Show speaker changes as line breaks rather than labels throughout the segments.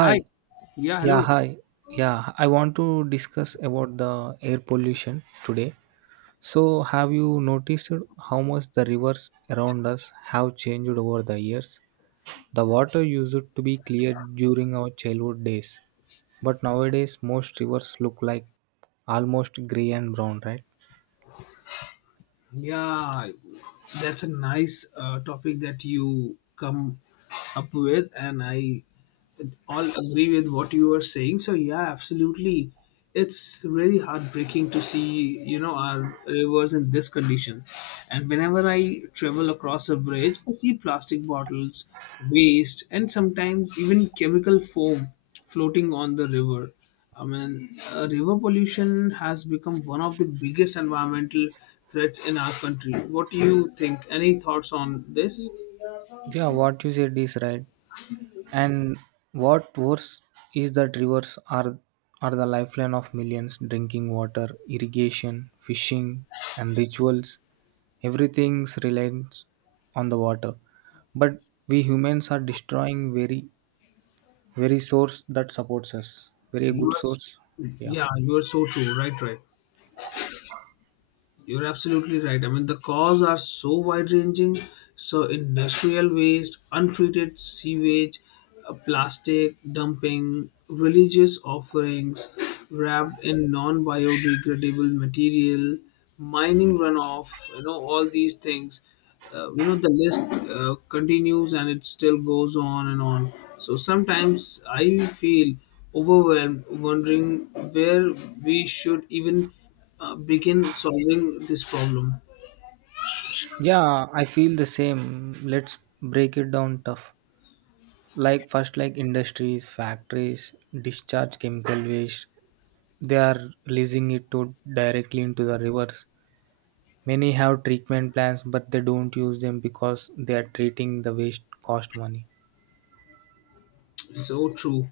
Hi. Yeah,
Yeah,
hello.
hi. Yeah, I want to discuss about the air pollution today. So, have you noticed how much the rivers around us have changed over the years? The water used to be clear during our childhood days, but nowadays most rivers look like almost gray and brown, right?
Yeah, that's a nice topic that you come up with, and I all agree with what you are saying. So yeah, absolutely. It's really heartbreaking to see, our rivers in this condition. And whenever I travel across a bridge, I see plastic bottles, waste, and sometimes even chemical foam floating on the river. I mean, river pollution has become one of the biggest environmental threats in our country. What do you think? Any thoughts on this?
Yeah, what you said is right. And what worse is that rivers are the lifeline of millions, drinking water, irrigation, fishing and rituals. Everything relies on the water. But we humans are destroying very source that supports us. Very
You
good source.
are,
Yeah.
yeah, you are so true. Right, right. You're absolutely right. I mean, the cause are so wide ranging. So, industrial waste, untreated sewage, plastic dumping, religious offerings wrapped in non biodegradable material, mining runoff, all these things. The list continues and it still goes on and on. So, sometimes I feel overwhelmed, wondering where we should even begin solving this problem.
Yeah, I feel the same. Let's break it down tough. Like first, like industries, factories discharge chemical waste, they are releasing it to directly into the rivers. Many have treatment plants, but they don't use them because they are treating the waste cost money.
So true.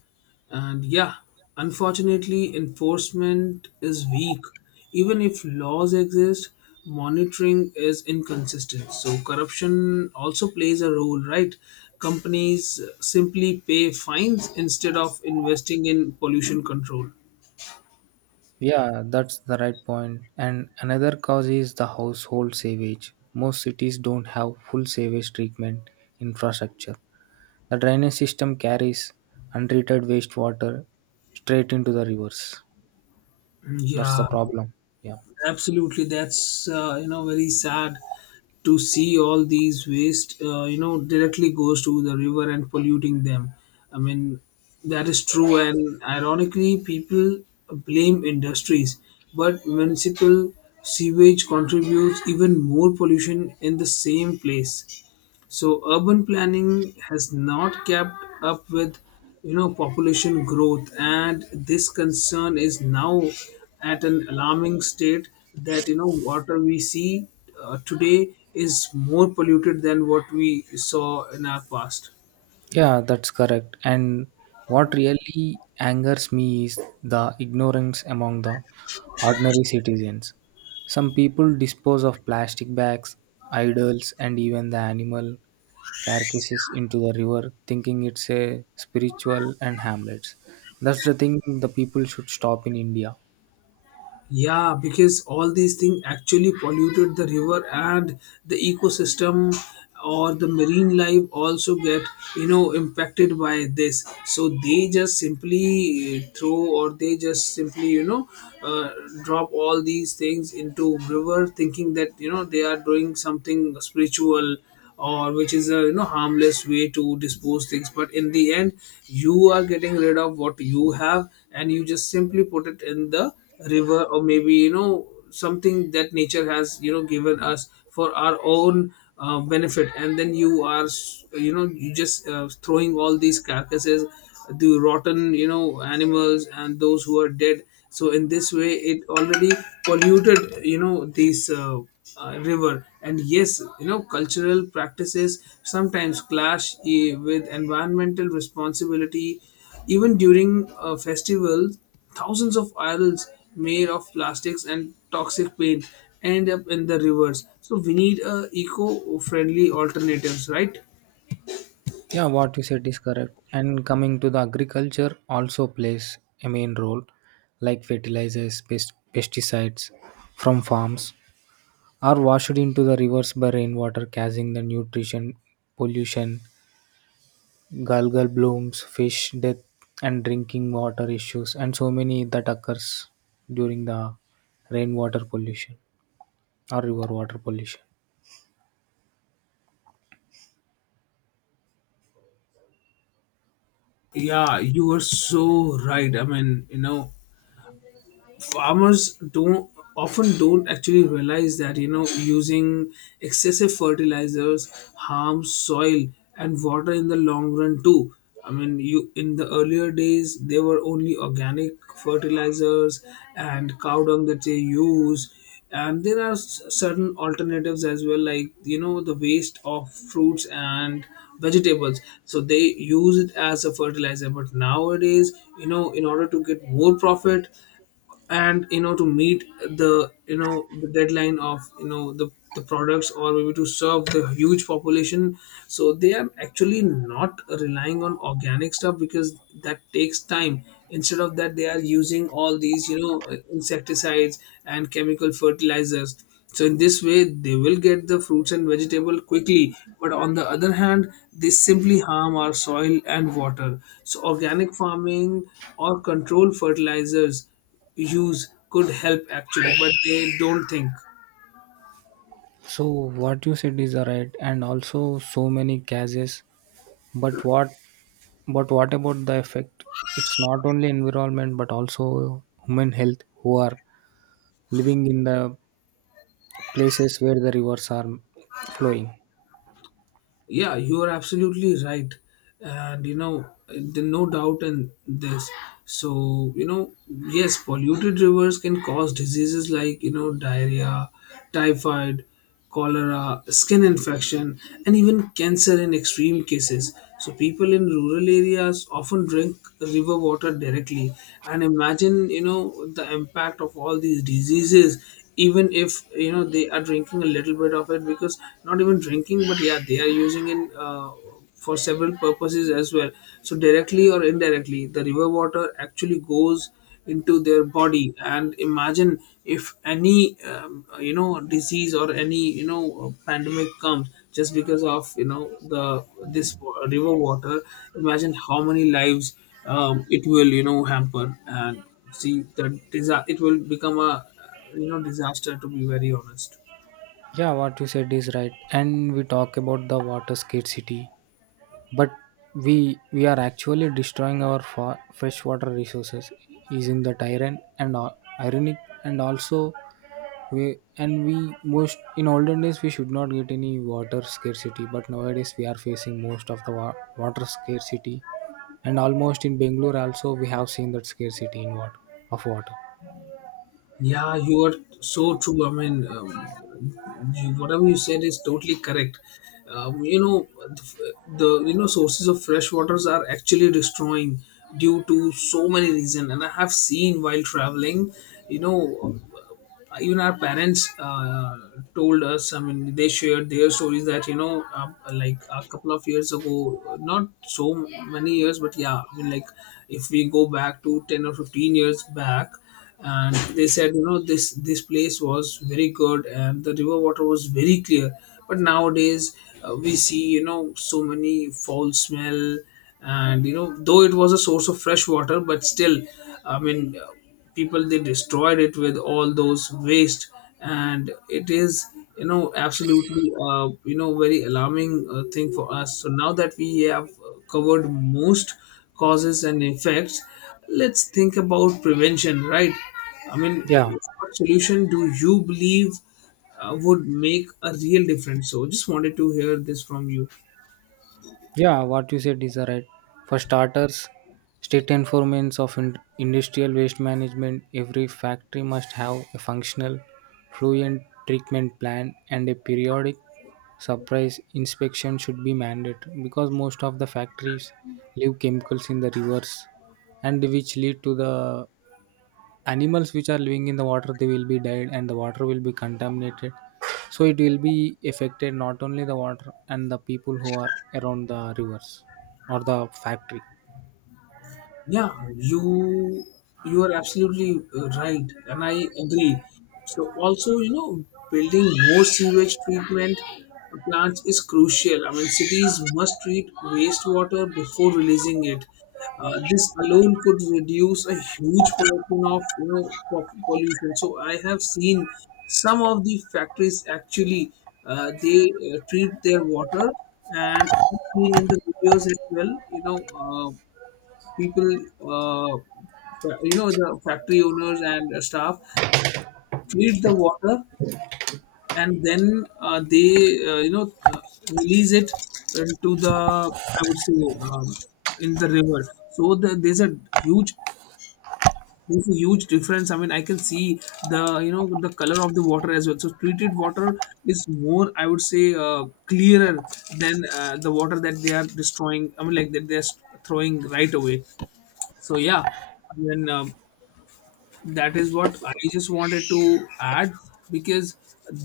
And yeah, unfortunately, enforcement is weak. Even if laws exist, monitoring is inconsistent. So corruption also plays a role, right? Companies simply pay fines instead of investing in pollution control.
Yeah, that's the right point. And another cause is the household sewage. Most cities don't have full sewage treatment infrastructure, the drainage system carries untreated wastewater straight into the rivers.
Mm,
That's the
yeah,
problem. Yeah.
absolutely that's very sad to see all these waste directly goes to the river and polluting them. I mean, that is true, and ironically people blame industries, but municipal sewage contributes even more pollution in the same place. So urban planning has not kept up with population growth, and this concern is now at an alarming state, that water we see today is more polluted than what we saw in our past.
Yeah, that's correct. And what really angers me is the ignorance among the ordinary citizens. Some people dispose of plastic bags, idols, and even the animal carcasses into the river, thinking it's a spiritual and harmless. That's the thing the people should stop in India.
Yeah, because all these things actually polluted the river, and the ecosystem or the marine life also get impacted by this. So they just simply throw, or they just simply uh, drop all these things into river thinking that they are doing something spiritual, or which is a harmless way to dispose things. But in the end, you are getting rid of what you have, and you just simply put it in the river, or maybe something that nature has given us for our own benefit. And then you just throwing all these carcasses, the rotten animals, and those who are dead. So in this way it already polluted this river. And yes, cultural practices sometimes clash with environmental responsibility. Even during festivals, thousands of idols made of plastics and toxic paint end up in the rivers, so we need eco-friendly alternatives, right?
Yeah, what you said is correct. And coming to the agriculture, also plays a main role, like fertilizers, pesticides from farms are washed into the rivers by rainwater, causing the nutrition pollution, algal blooms, fish death, and drinking water issues, and so many that occurs during the rainwater pollution or river water pollution.
Yeah, you are so right. I mean, farmers don't often don't actually realize that using excessive fertilizers harms soil and water in the long run too. I mean, you in the earlier days there were only organic fertilizers and cow dung that they use, and there are certain alternatives as well, like the waste of fruits and vegetables, so they use it as a fertilizer. But nowadays, in order to get more profit, and to meet the the deadline of the products, or maybe to serve the huge population, so they are actually not relying on organic stuff because that takes time. Instead of that, they are using all these insecticides and chemical fertilizers. So in this way they will get the fruits and vegetable quickly, but on the other hand they simply harm our soil and water. So organic farming or controlled fertilizers use could help actually, but they don't think.
So what you said is right, and also so many cases. But what, but what about the effect? It's not only environment, but also human health who are living in the places where the rivers are flowing.
Yeah, you are absolutely right, and there's no doubt in this. So yes, polluted rivers can cause diseases like diarrhea, typhoid, cholera, skin infection, and even cancer in extreme cases. So people in rural areas often drink river water directly, and imagine the impact of all these diseases, even if they are drinking a little bit of it. Because not even drinking, but yeah, they are using it for several purposes as well. So directly or indirectly the river water actually goes into their body. And imagine if any disease or any pandemic comes just because of you know the river water. Imagine how many lives it will hamper. And see the it will become a disaster, to be very honest.
Yeah, what you said is right. And we talk about the water scarcity, but we are actually destroying our freshwater resources using the tyrant and all, ironic. And also, we most in olden days we should not get any water scarcity, but nowadays we are facing most of the water scarcity, and almost in Bangalore also we have seen that scarcity in water of water.
Yeah, you are so true. I mean, whatever you said is totally correct. Um, you know the, the you know sources of fresh waters are actually destroying due to so many reasons. And I have seen while traveling, you know even our parents told us. I mean, they shared their stories that like a couple of years ago, not so many years, but yeah, I mean, like if we go back to 10 or 15 years back. And they said this place was very good and the river water was very clear. But nowadays we see so many foul smell. And though it was a source of fresh water, but still, I mean, people they destroyed it with all those waste. And it is absolutely very alarming thing for us. So now that we have covered most causes and effects, let's think about prevention, right? I mean,
Yeah.
what solution do you believe would make a real difference? So just wanted to hear this from you.
Yeah, what you said is right. For starters, state enforcement of industrial waste management, every factory must have a functional fluent treatment plan, and a periodic surprise inspection should be mandated, because most of the factories leave chemicals in the rivers, and which lead to the animals which are living in the water, they will be dead and the water will be contaminated. So it will be affected, not only the water and the people who are around the rivers or the factory.
Yeah, you you are absolutely right, and I agree. So also, building more sewage treatment plants is crucial. I mean, cities must treat wastewater before releasing it. This alone could reduce a huge portion of pollution. So I have seen some of the factories actually they treat their water, and I've seen in the videos as well. Uh, People uh, the factory owners and staff treat the water. And then they uh, you know uh, release it into, the I would say, um, in the river. So there's a huge difference. I mean, I can see the you know the color of the water as well. So treated water is more, I would say, clearer than the water that they are destroying, I mean, like that they're throwing right away. So yeah, I mean, that is what I just wanted to add, because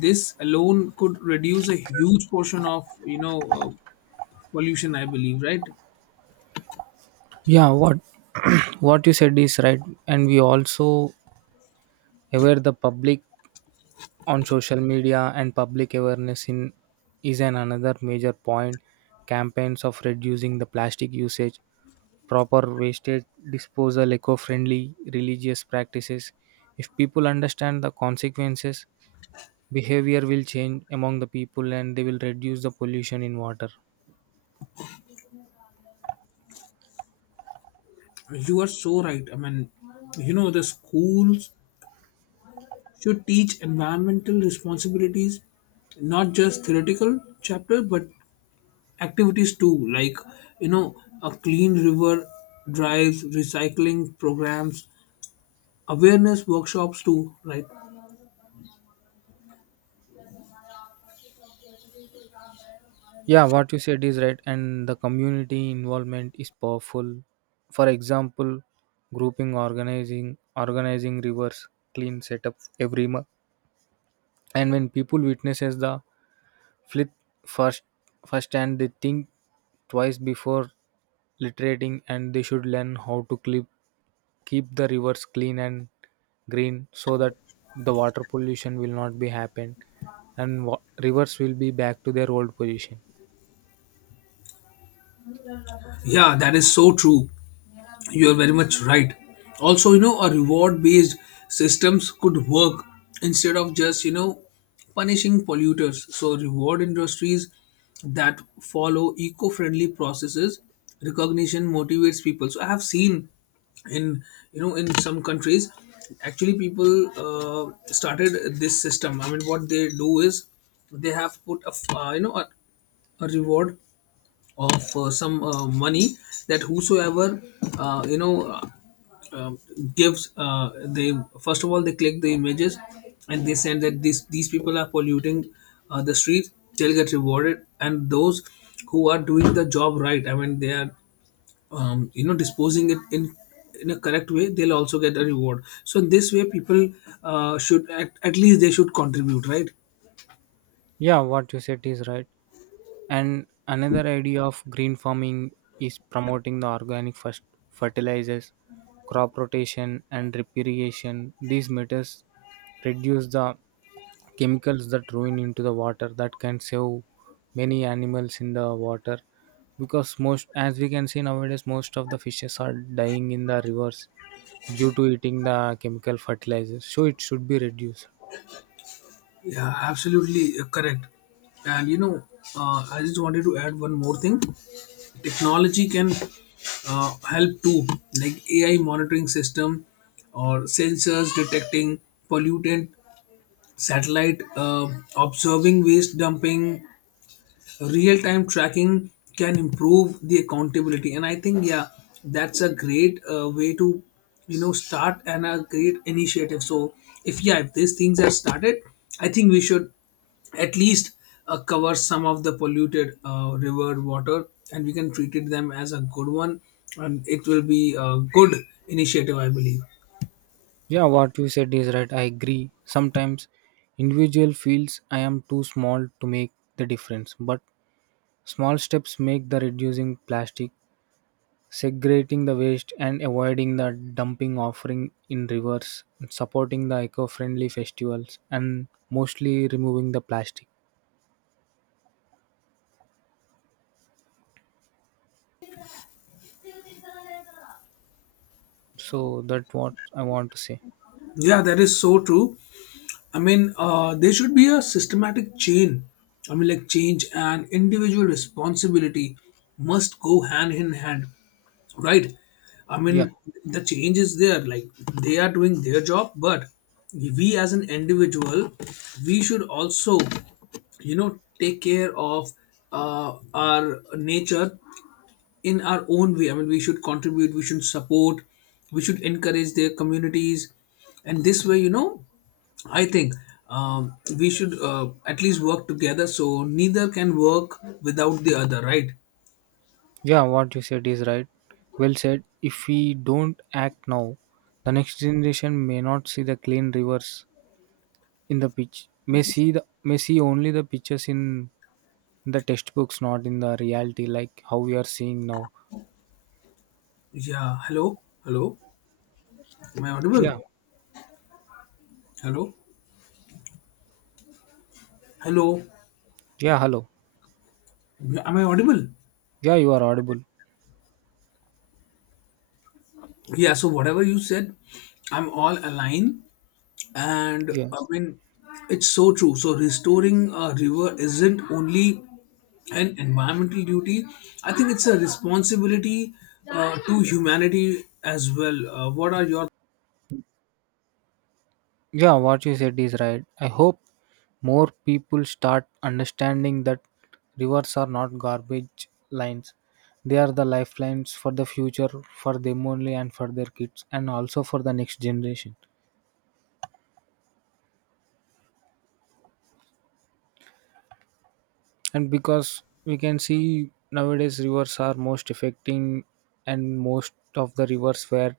this alone could reduce a huge portion of pollution, I believe, right?
Yeah, what what you said is right. And we also aware the public on social media, and public awareness in is an another major point. Campaigns of reducing the plastic usage, proper wastage disposal, eco friendly religious practices. If people understand the consequences, behavior will change among the people and they will reduce the pollution in water.
You are so right. I mean, the schools should teach environmental responsibilities, not just theoretical chapter, but activities too, like you know a clean river drives, recycling programs, awareness workshops too, right?
Yeah, what you said is right, and the community involvement is powerful. For example, grouping, organizing rivers clean setup every month, and when people witnesses the flit first first and they think twice before literating, and they should learn how to keep the rivers clean and green, so that the water pollution will not be happen and rivers will be back to their old position.
Yeah, that is so true. You are very much right. Also, a reward based systems could work, instead of just punishing polluters. So reward industries that follow eco-friendly processes. Recognition motivates people. So I have seen in in some countries actually people started this system. I mean, what they do is they have put a a reward of some money, that whosoever uh, you know uh, uh, gives, they first of all they click the images and they send that these people are polluting the streets, they'll get rewarded. And those who are doing the job right, I mean, they are disposing it in a correct way, they'll also get a reward. So in this way people should at least they should contribute, right?
Yeah, what you said is right. And another idea of green farming is promoting the organic first fertilizers, crop rotation and drip irrigation. These methods reduce the chemicals that ruin into the water, that can save many animals in the water, because most as we can see nowadays most of the fishes are dying in the rivers due to eating the chemical fertilizers, so it should be reduced.
Yeah, absolutely correct. And I just wanted to add one more thing. Technology can help too, like AI monitoring system or sensors detecting pollutant, satellite observing waste dumping, real time tracking can improve the accountability. And I think, yeah, that's a great way to start, and a great initiative. So if yeah, if these things are started, I think we should at least cover some of the polluted river water, and we can treat it them as a good one, and it will be a good initiative, I believe.
Yeah, what you said is right. I agree, sometimes individual feels I am too small to make the difference, but small steps make the reducing plastic, segregating the waste and avoiding the dumping offering in rivers, supporting the eco-friendly festivals, and mostly removing the plastic. So that what I want to say.
Yeah, that is so true. I mean, there should be a systematic chain. I mean, like change and individual responsibility must go hand in hand, right? I
Yeah.
mean, the change is there. Like they are doing their job, but we as an individual, we should also, take care of our nature in our own way. I mean, we should contribute, we should support, we should encourage their communities, and this way, I think we should at least work together. So neither can work without the other, right?
Yeah, what you said is right. Well said, if we don't act now, the next generation may not see the clean rivers in the pitch, may see only the pictures in the textbooks, not in the reality like how we are seeing now.
Yeah. Hello. Hello. Am I audible?
Yeah.
Hello. Hello.
Yeah, hello.
Am I audible?
Yeah, you are audible.
Yeah. So whatever you said, I'm all aligned. and i
Yes.
mean it's so true. So restoring a river isn't only an environmental duty. I think it's a responsibility to humanity as well. What are your...
Yeah, what you said is right. I hope more people start understanding that rivers are not garbage lines. They are the lifelines for the future, for them only, and for their kids, and also for the next generation. And because we can see nowadays rivers are most affecting, and most of the rivers were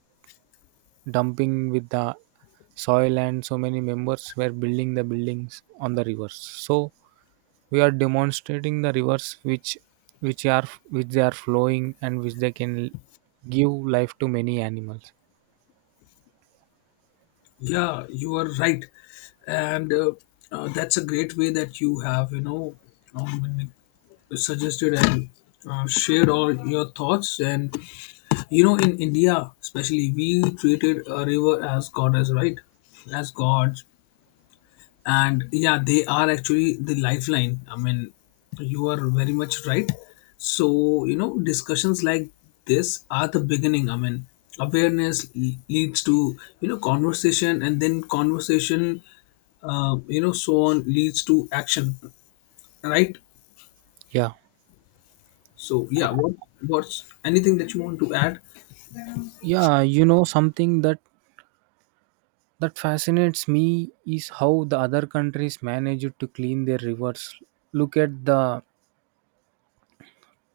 dumping with the soil, and so many members were building the buildings on the rivers. So we are demonstrating the rivers which are which they are flowing and which they can give life to many animals.
yeah, you are right. And that's a great way that you have, you know, um, suggested and shared all your thoughts. And you know, in India especially, we treated a river as goddess, right? As gods. And yeah, they are actually the lifeline. I mean, you are very much right. So you know, discussions like this are the beginning. I mean, awareness leads to, you know, conversation, and then conversation, you know, so on leads to action, right?
Yeah.
So yeah, what what's anything that you want to add?
Yeah, you know something that fascinates me is how the other countries manage to clean their rivers. Look at the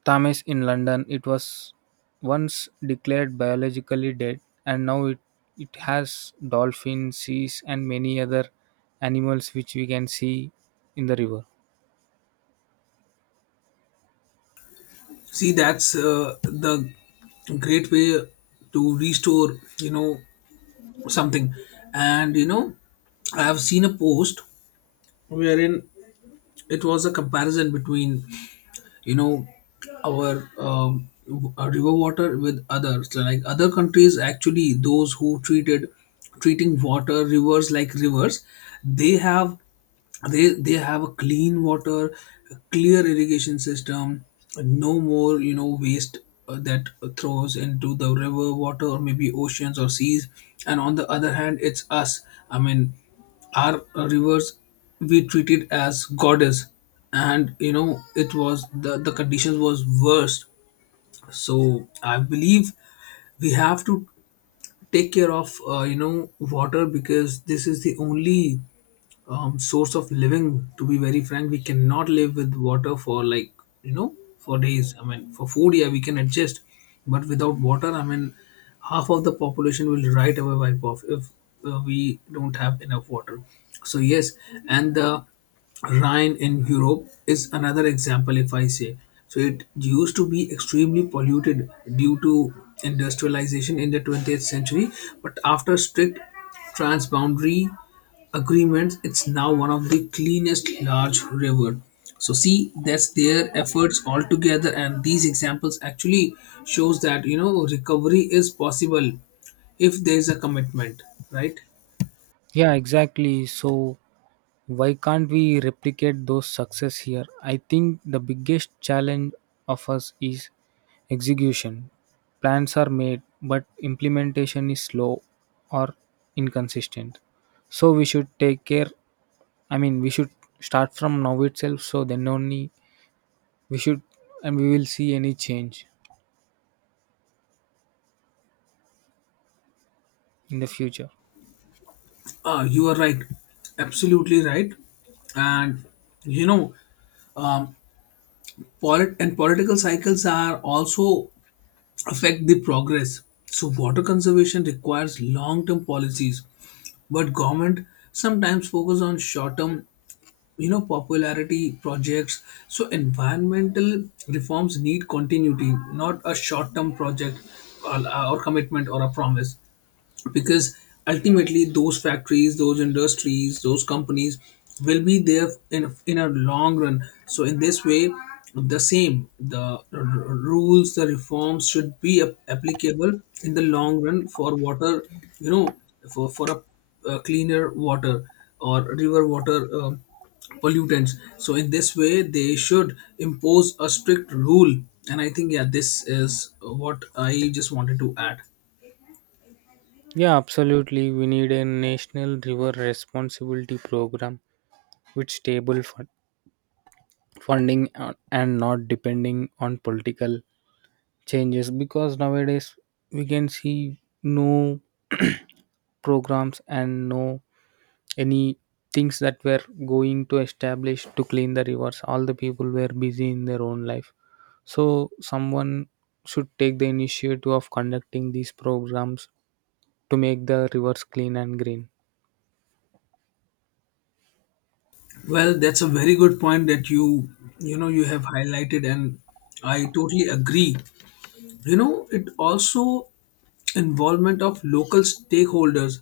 Thames in London. It was once declared biologically dead, and now it has dolphins, seas, and many other animals which we can see in the river.
See, that's the great way to restore, you know, something. And you know, I have seen a post wherein it was a comparison between, you know, our river water with others, like other countries, actually those who treated treating water rivers like rivers, they have, they have a clean water, a clear irrigation system, no more, you know, waste that throws into the river water or maybe oceans or seas. And on the other hand, it's us. I mean, our rivers, we treated as goddess. And you know, it was, the conditions was worse. So I believe we have to take care of, you know, water, because this is the only source of living, to be very frank. We cannot live with water for, like, you know, for days. I mean, for food, yeah, we can adjust, but without water, I mean, half of the population will right away wipe off if we don't have enough water. So yes. And the Rhine in Europe is another example, if I say. So it used to be extremely polluted due to industrialization in the 20th century, but after strict transboundary agreements, it's now one of the cleanest large river. So see, that's their efforts altogether, and these examples actually shows that, you know, recovery is possible if there is a commitment, right?
Yeah, exactly. So, why can't we replicate those success here? I think the biggest challenge of us is execution. Plans are made, but implementation is slow or inconsistent. So, we should take care. I mean, we should start from now itself. So, then only we should, and we will see any change in the future.
Ah, you are right, absolutely right. And you know, um, and political cycles are also affect the progress. So water conservation requires long term policies, but government sometimes focus on short term, you know, popularity projects. So environmental reforms need continuity, not a short term project, or, or commitment or a promise, because ultimately those factories, those industries, those companies will be there in a long run. So in this way, the same the rules, the reforms should be applicable in the long run for water, you know, for a, cleaner water or river water, um, pollutants. So in this way, they should impose a strict rule. And I think, yeah, this is what I just wanted to add.
Yeah, absolutely. We need a national river responsibility program with stable funding and not depending on political changes, because nowadays we can see no programs and no any things that were going to establish to clean the rivers. All the people were busy in their own life, so someone should take the initiative of conducting these programs to make the rivers clean and green.
Well, that's a very good point that you have highlighted, and I totally agree. You know, it also involvement of local stakeholders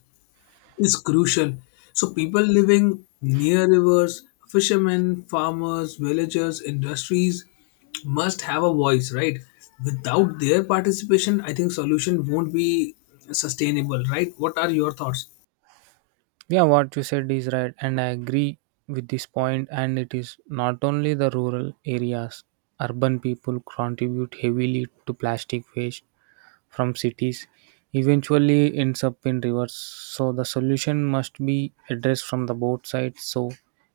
is crucial. So people living near rivers, fishermen, farmers, villagers, industries must have a voice, right? Without their participation, I think solution won't be sustainable, right? What are your thoughts?
Yeah, what you said is right, and I agree with this point. And it is not only the rural areas, urban people contribute heavily to plastic waste from cities, eventually ends up in rivers. So, the solution must be addressed from the both sides. So,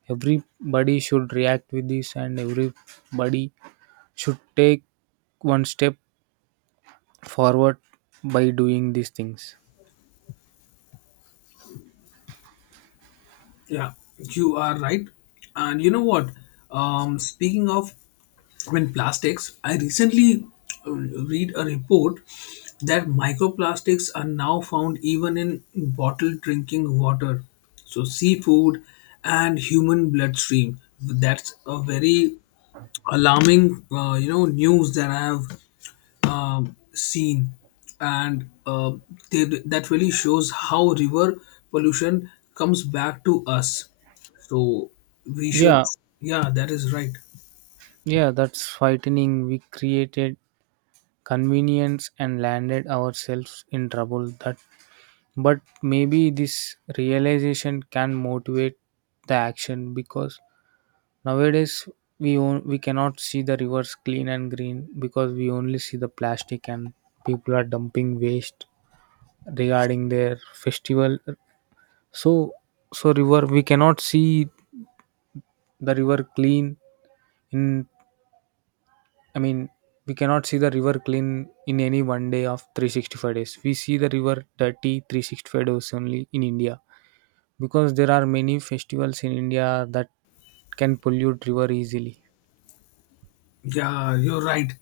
everybody should react with this, and everybody should take one step forward by doing these things.
Yeah, you are right. And you know what? Speaking of when plastics, I recently read a report that microplastics are now found even in bottled drinking water, so seafood and human bloodstream. That's a very alarming, you know, news that I have scene. And they, that really shows how river pollution comes back to us, so we should...
Yeah,
yeah, that is right.
yeah, that's frightening. We created convenience and landed ourselves in trouble that, but maybe this realization can motivate the action, because nowadays we cannot see the rivers clean and green because we only see the plastic, and people are dumping waste regarding their festival. So, river, we cannot see the river clean in, I mean, we cannot see the river clean in any one day of 365 days. We see the river dirty 365 days only in India, because there are many festivals in India that can pollute river easily.
Yeah, you're right.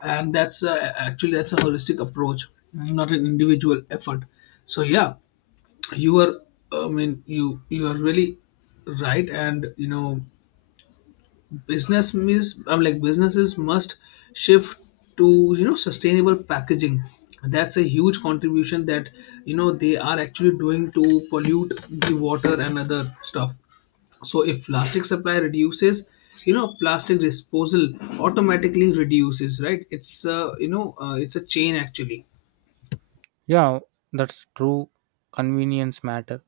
And that's actually, that's a holistic approach, not an individual effort. So yeah, you are, I mean, you are really right. And you know, I'm like businesses must shift to, you know, sustainable packaging. That's a huge contribution that, you know, they are actually doing to pollute the water and other stuff. So if plastic supply reduces, you know, plastic disposal automatically reduces, right? It's you know, it's a chain actually.
Yeah, that's true. Convenience matter.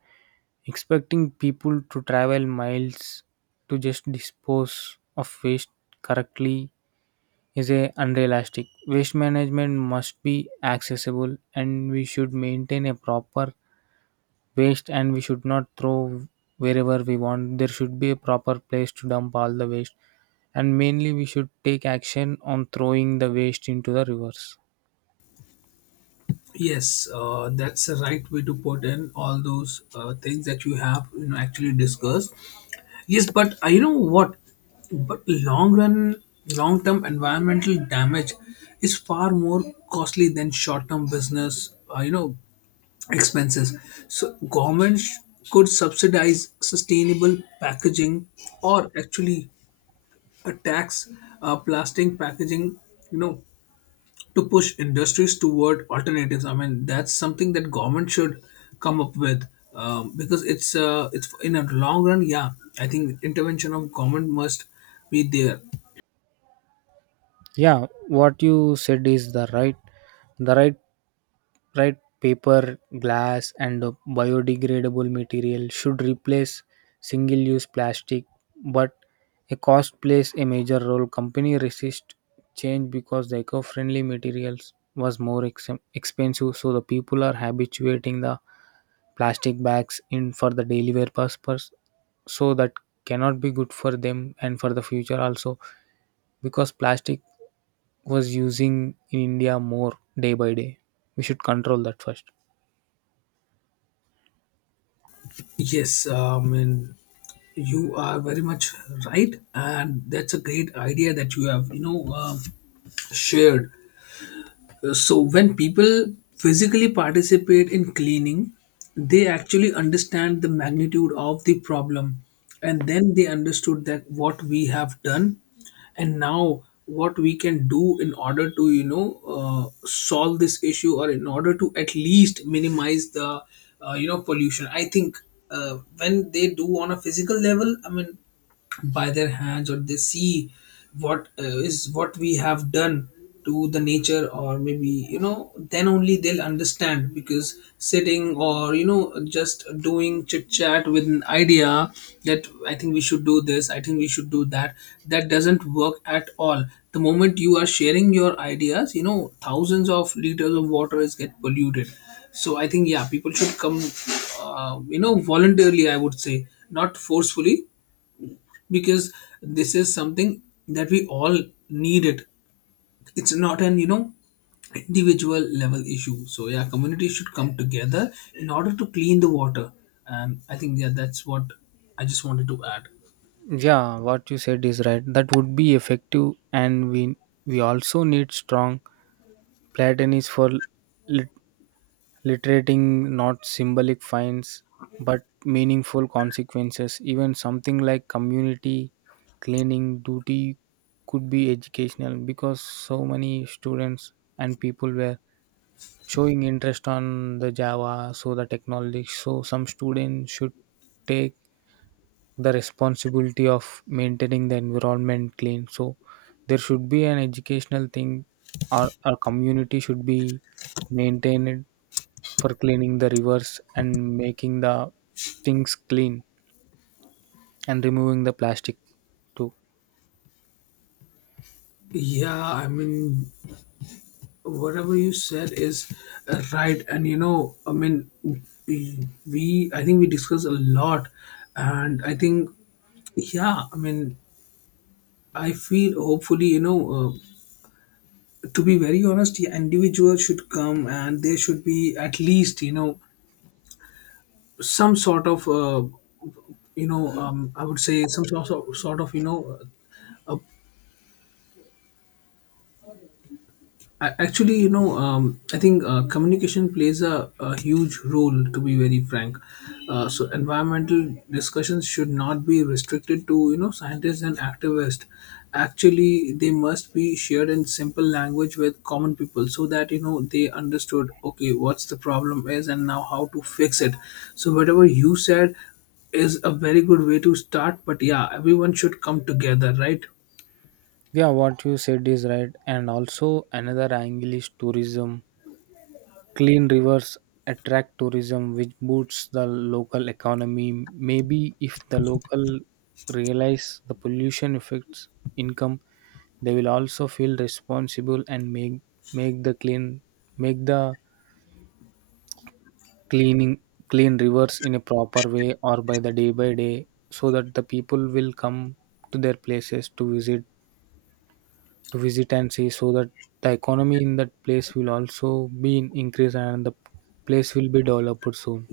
Expecting people to travel miles to just dispose of waste correctly is a unrealistic. Waste management must be accessible, and we should maintain a proper waste, and we should not throw wherever we want. There should be a proper place to dump all the waste. And mainly we should take action on throwing the waste into the rivers.
Yes, that's the right way to put in all those things that you have, you know, actually discussed. Yes, but I know what, but long run, long term environmental damage is far more costly than short term business, you know, expenses. So government could subsidize sustainable packaging, or actually a tax, plastic packaging, you know, to push industries toward alternatives. I mean, that's something that government should come up with, because it's in a long run. Yeah, I think intervention of government must be there.
Yeah, what you said is the right right Paper glass and biodegradable material should replace single use plastic, but a cost plays a major role. Company resist change because the eco-friendly materials was more expensive, so the people are habituating the plastic bags in for the daily wear purpose, so that cannot be good for them and for the future also, because plastic was using in India more day by day. We should control that first.
Yes, I mean, you are very much right, and that's a great idea that you have, you know, shared. So, when people physically participate in cleaning, they actually understand the magnitude of the problem. And then they understood that what we have done, and now what we can do in order to, you know, solve this issue, or in order to at least minimize the, you know, pollution. I think when they do on a physical level, I mean, by their hands, or they see what is what we have done to the nature, or maybe, you know, then only they'll understand, because sitting, or you know, just doing chit chat with an idea that I think we should do this, I think we should do that, that doesn't work at all. The moment you are sharing your ideas, you know, thousands of liters of water is get polluted. So I think, yeah, people should come, you know, voluntarily, I would say, not forcefully, because this is something that we all need it. It's not an, you know, individual level issue. So yeah, community should come together in order to clean the water. And I think, yeah, that's what I just wanted to add.
Yeah, what you said is right. That would be effective, and we also need strong Platon for lit- literating, not symbolic fines but meaningful consequences. Even something like community cleaning duty could be educational, because so many students and people were showing interest on the java, so the technology, so some students should take the responsibility of maintaining the environment clean. So there should be an educational thing or a community should be maintained for cleaning the rivers, and making the things clean, and removing the plastic too.
Yeah, I mean, whatever you said is right. And you know, I mean, we, I think we discussed a lot. And I think, yeah, I mean, I feel hopefully, you know, to be very honest, yeah, individuals should come, and there should be at least, you know, some sort of, you know, I would say some sort of you know, a... Actually, you know, I think communication plays a huge role, to be very frank. So, environmental discussions should not be restricted to, you know, scientists and activists. Actually, they must be shared in simple language with common people so that, you know, they understood, okay, what's the problem is, and now how to fix it. So, whatever you said is a very good way to start, but yeah, everyone should come together, right?
Yeah, what you said is right. And also, another angle is tourism. Clean rivers attract tourism, which boosts the local economy. Maybe if the local realize the pollution affects income, they will also feel responsible and make the clean make the cleaning clean rivers in a proper way or by the day by day, so that the people will come to their places to visit and see, so that the economy in that place will also be in increase and the place will be developed soon.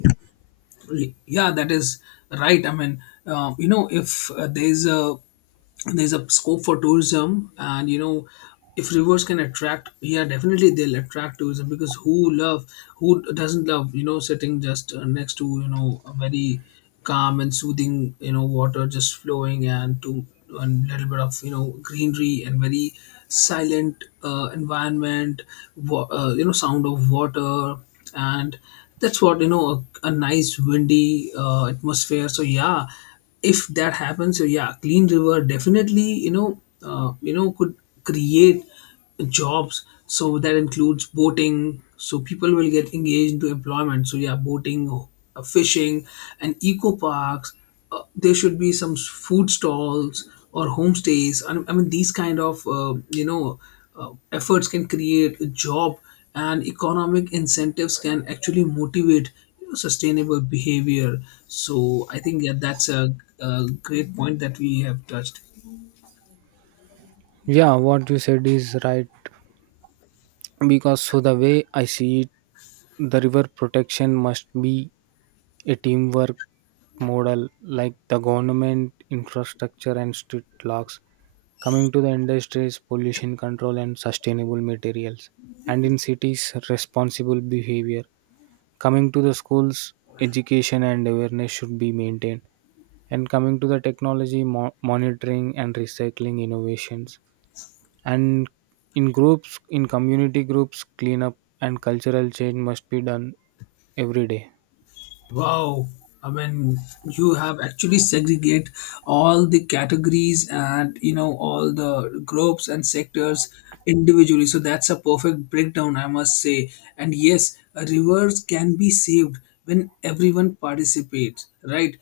Yeah, that is right. I mean, you know, if there's a scope for tourism, and you know, if rivers can attract, yeah, definitely they'll attract tourism, because who love, who doesn't love, you know, sitting just next to, you know, a very calm and soothing, you know, water just flowing, and to and little bit of, you know, greenery, and very silent environment, you know, sound of water, and that's what, you know, a nice windy atmosphere. So yeah, if that happens, so yeah, clean river definitely, you know, you know, could create jobs, so that includes boating, so people will get engaged into employment. So yeah, boating, fishing and eco parks, there should be some food stalls or homestays. I mean these kind of, you know, efforts can create a job, and economic incentives can actually motivate, you know, sustainable behavior. So I think, yeah, that's a great point that we have touched.
Yeah, what you said is right, because so the way I see it, the river protection must be a teamwork model, like the government infrastructure and street locks, coming to the industries pollution control and sustainable materials, and in cities responsible behavior, coming to the schools education and awareness should be maintained, and coming to the technology monitoring and recycling innovations, and in groups, in community groups cleanup and cultural change must be done every day.
Wow. I mean, you have actually segregate all the categories, and you know, all the groups and sectors individually. So that's a perfect breakdown, I must say. And yes, rivers can be saved when everyone participates, right?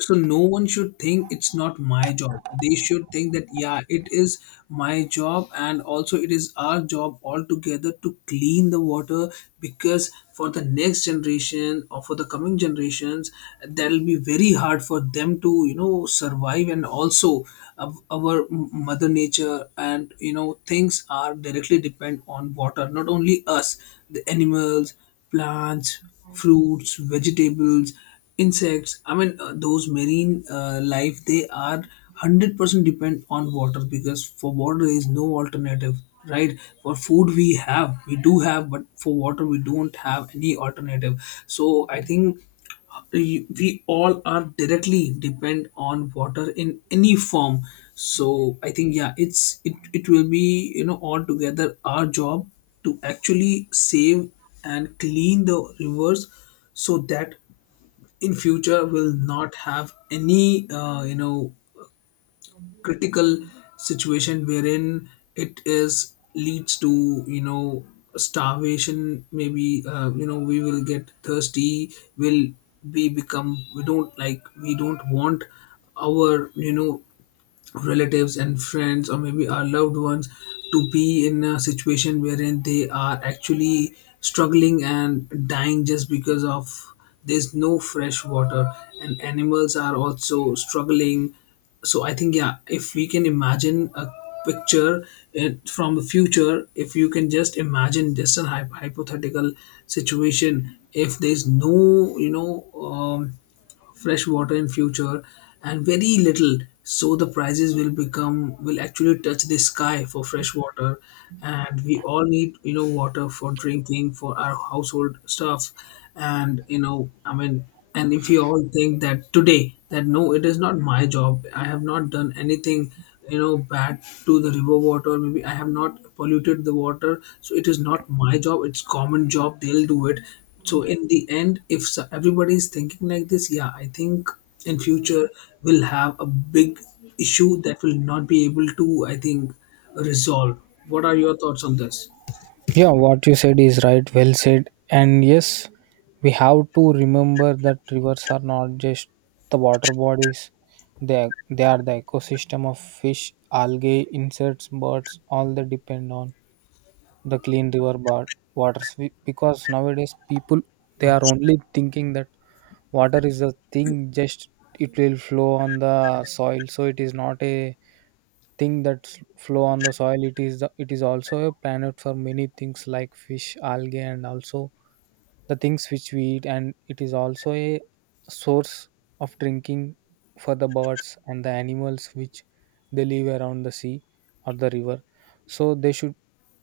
So no one should think it's not my job. They should think that yeah, it is my job, and also it is our job altogether to clean the water, because for the next generation or for the coming generations, that'll be very hard for them to survive. And also of our mother nature, and you know, things are directly depend on water, not only us, the animals, plants, fruits, vegetables, insects. Those marine life, they are 100% depend on water, because for water there is no alternative, right? For food we have, we do have, but for water we don't have any alternative. So I think we all are directly depend on water in any form. So I think yeah, it will be, you know, altogether our job to actually save and clean the rivers, so that in future will not have any critical situation wherein it is leads to, you know, starvation. Maybe we will get thirsty. Will we become, we don't like, we don't want our, you know, relatives and friends, or maybe our loved ones to be in a situation wherein they are actually struggling and dying just because of there's no fresh water. And animals are also struggling. So I think yeah, if we can imagine a picture, from the future if you can just imagine, just a hypothetical situation, if there's no fresh water in future, and very little, so the prices will become, will actually touch the sky for fresh water. And we all need, you know, water for drinking, for our household stuff. And and if you all think that today that no, it is not my job, I have not done anything, you know, bad to the river water, maybe I have not polluted the water, so it is not my job, it's common job, they'll do it. So in the end if everybody is thinking like this, yeah I think in future we'll have a big issue that will not be able to, I think, resolve. What are your thoughts on this?
Yeah, what you said is right. Well said. And yes, we have to remember that rivers are not just the water bodies. They are the ecosystem of fish, algae, insects, birds, all they depend on. The clean river bar, waters. We- because nowadays people, they are only thinking that water is a thing, just it will flow on the soil. So it is not a thing that flow on the soil. It is the, it is also a planet for many things like fish, algae, and also the things which we eat, and it is also a source of drinking for the birds and the animals which they live around the sea or the river. So they should,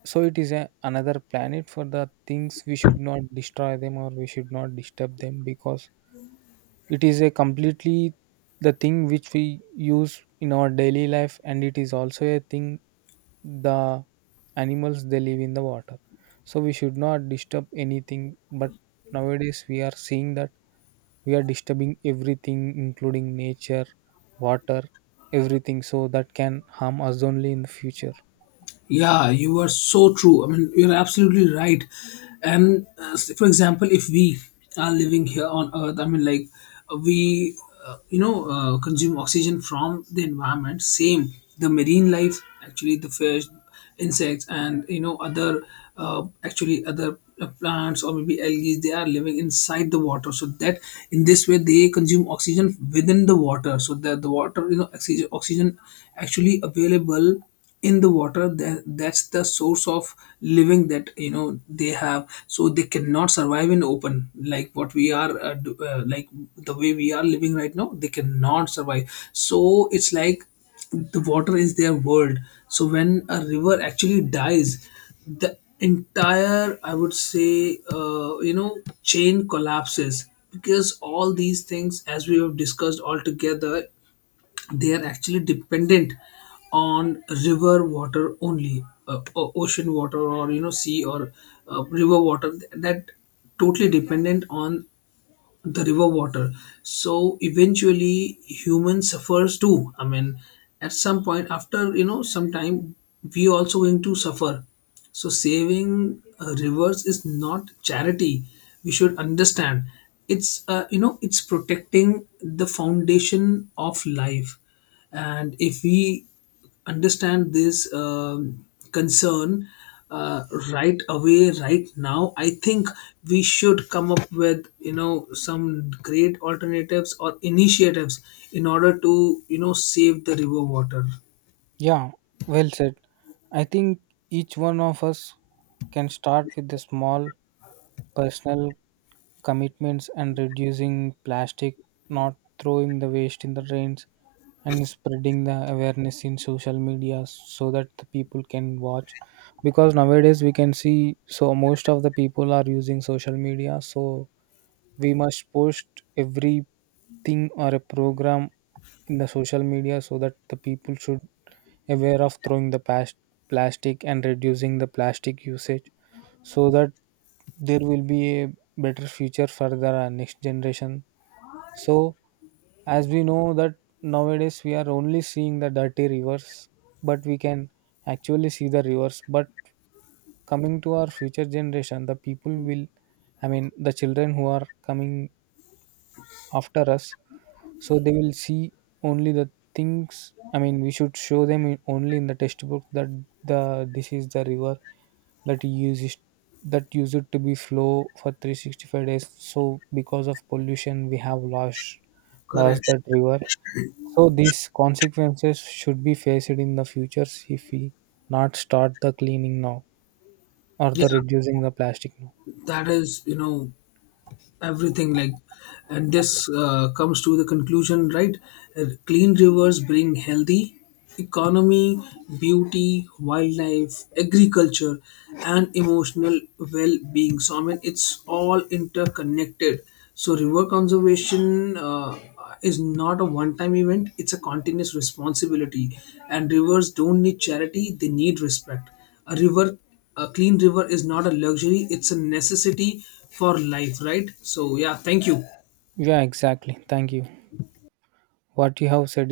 so it is a, another planet for the things we should not destroy them or we should not disturb them, because it is a completely the thing which we use in our daily life, and it is also a thing the animals they live in the water. So we should not disturb anything, but nowadays we are seeing that we are disturbing everything including nature, water, everything, so that can harm us only in the future.
Yeah, you are so true. I mean, you're absolutely right. And for example, if we are living here on Earth, I mean, like uh, we, consume oxygen from the environment. Same, the marine life, actually, the fish, insects, and you know, other, other plants or maybe algae, they are living inside the water. So that in this way, they consume oxygen within the water. So that the water, you know, oxygen actually available in the water, that's the source of living that you know they have. So they cannot survive in open like what we are like the way we are living right now. They cannot survive. So it's like the water is their world. So when a river actually dies, the entire, I would say, chain collapses, because all these things, as we have discussed, all together, they are actually dependent on river water only. Ocean water, or you know, sea, or river water, that totally dependent on the river water. So eventually human suffers too. I mean, at some point, after you know some time, we also going to suffer. So saving rivers is not charity, we should understand. It's it's protecting the foundation of life. And if we understand this concern, uh, right away, right now, I think we should come up with, you know, some great alternatives or initiatives in order to, you know, save the river water.
Yeah, well said. I think each one of us can start with the small personal commitments, and reducing plastic, not throwing the waste in the drains, and spreading the awareness in social media so that the people can watch. Because nowadays we can see so most of the people are using social media, so we must post everything or a program in the social media so that the people should aware of throwing the past plastic and reducing the plastic usage, so that there will be a better future for the next generation. So as we know that nowadays we are only seeing the dirty rivers, but we can actually see the rivers. But coming to our future generation, the people will, I mean the children who are coming after us, so they will see only the things. I mean we should show them in, only in the textbook that the this is the river that uses that used to be flow for 365 days, so because of pollution we have lost
Correct.
that river. So these consequences should be faced in the futures if we not start the cleaning now or
Yeah,
the reducing the plastic now.
that is, you know, everything like, and this comes to the conclusion, right? Clean rivers bring healthy economy, beauty, wildlife, agriculture, and emotional well-being. So I mean, it's all interconnected. So river conservation uh, is not a one time event, it's a continuous responsibility. And rivers don't need charity, they need respect. A river, a clean river is not a luxury, it's a necessity for life, right? So yeah, thank you.
Yeah, exactly, thank you. What you have said is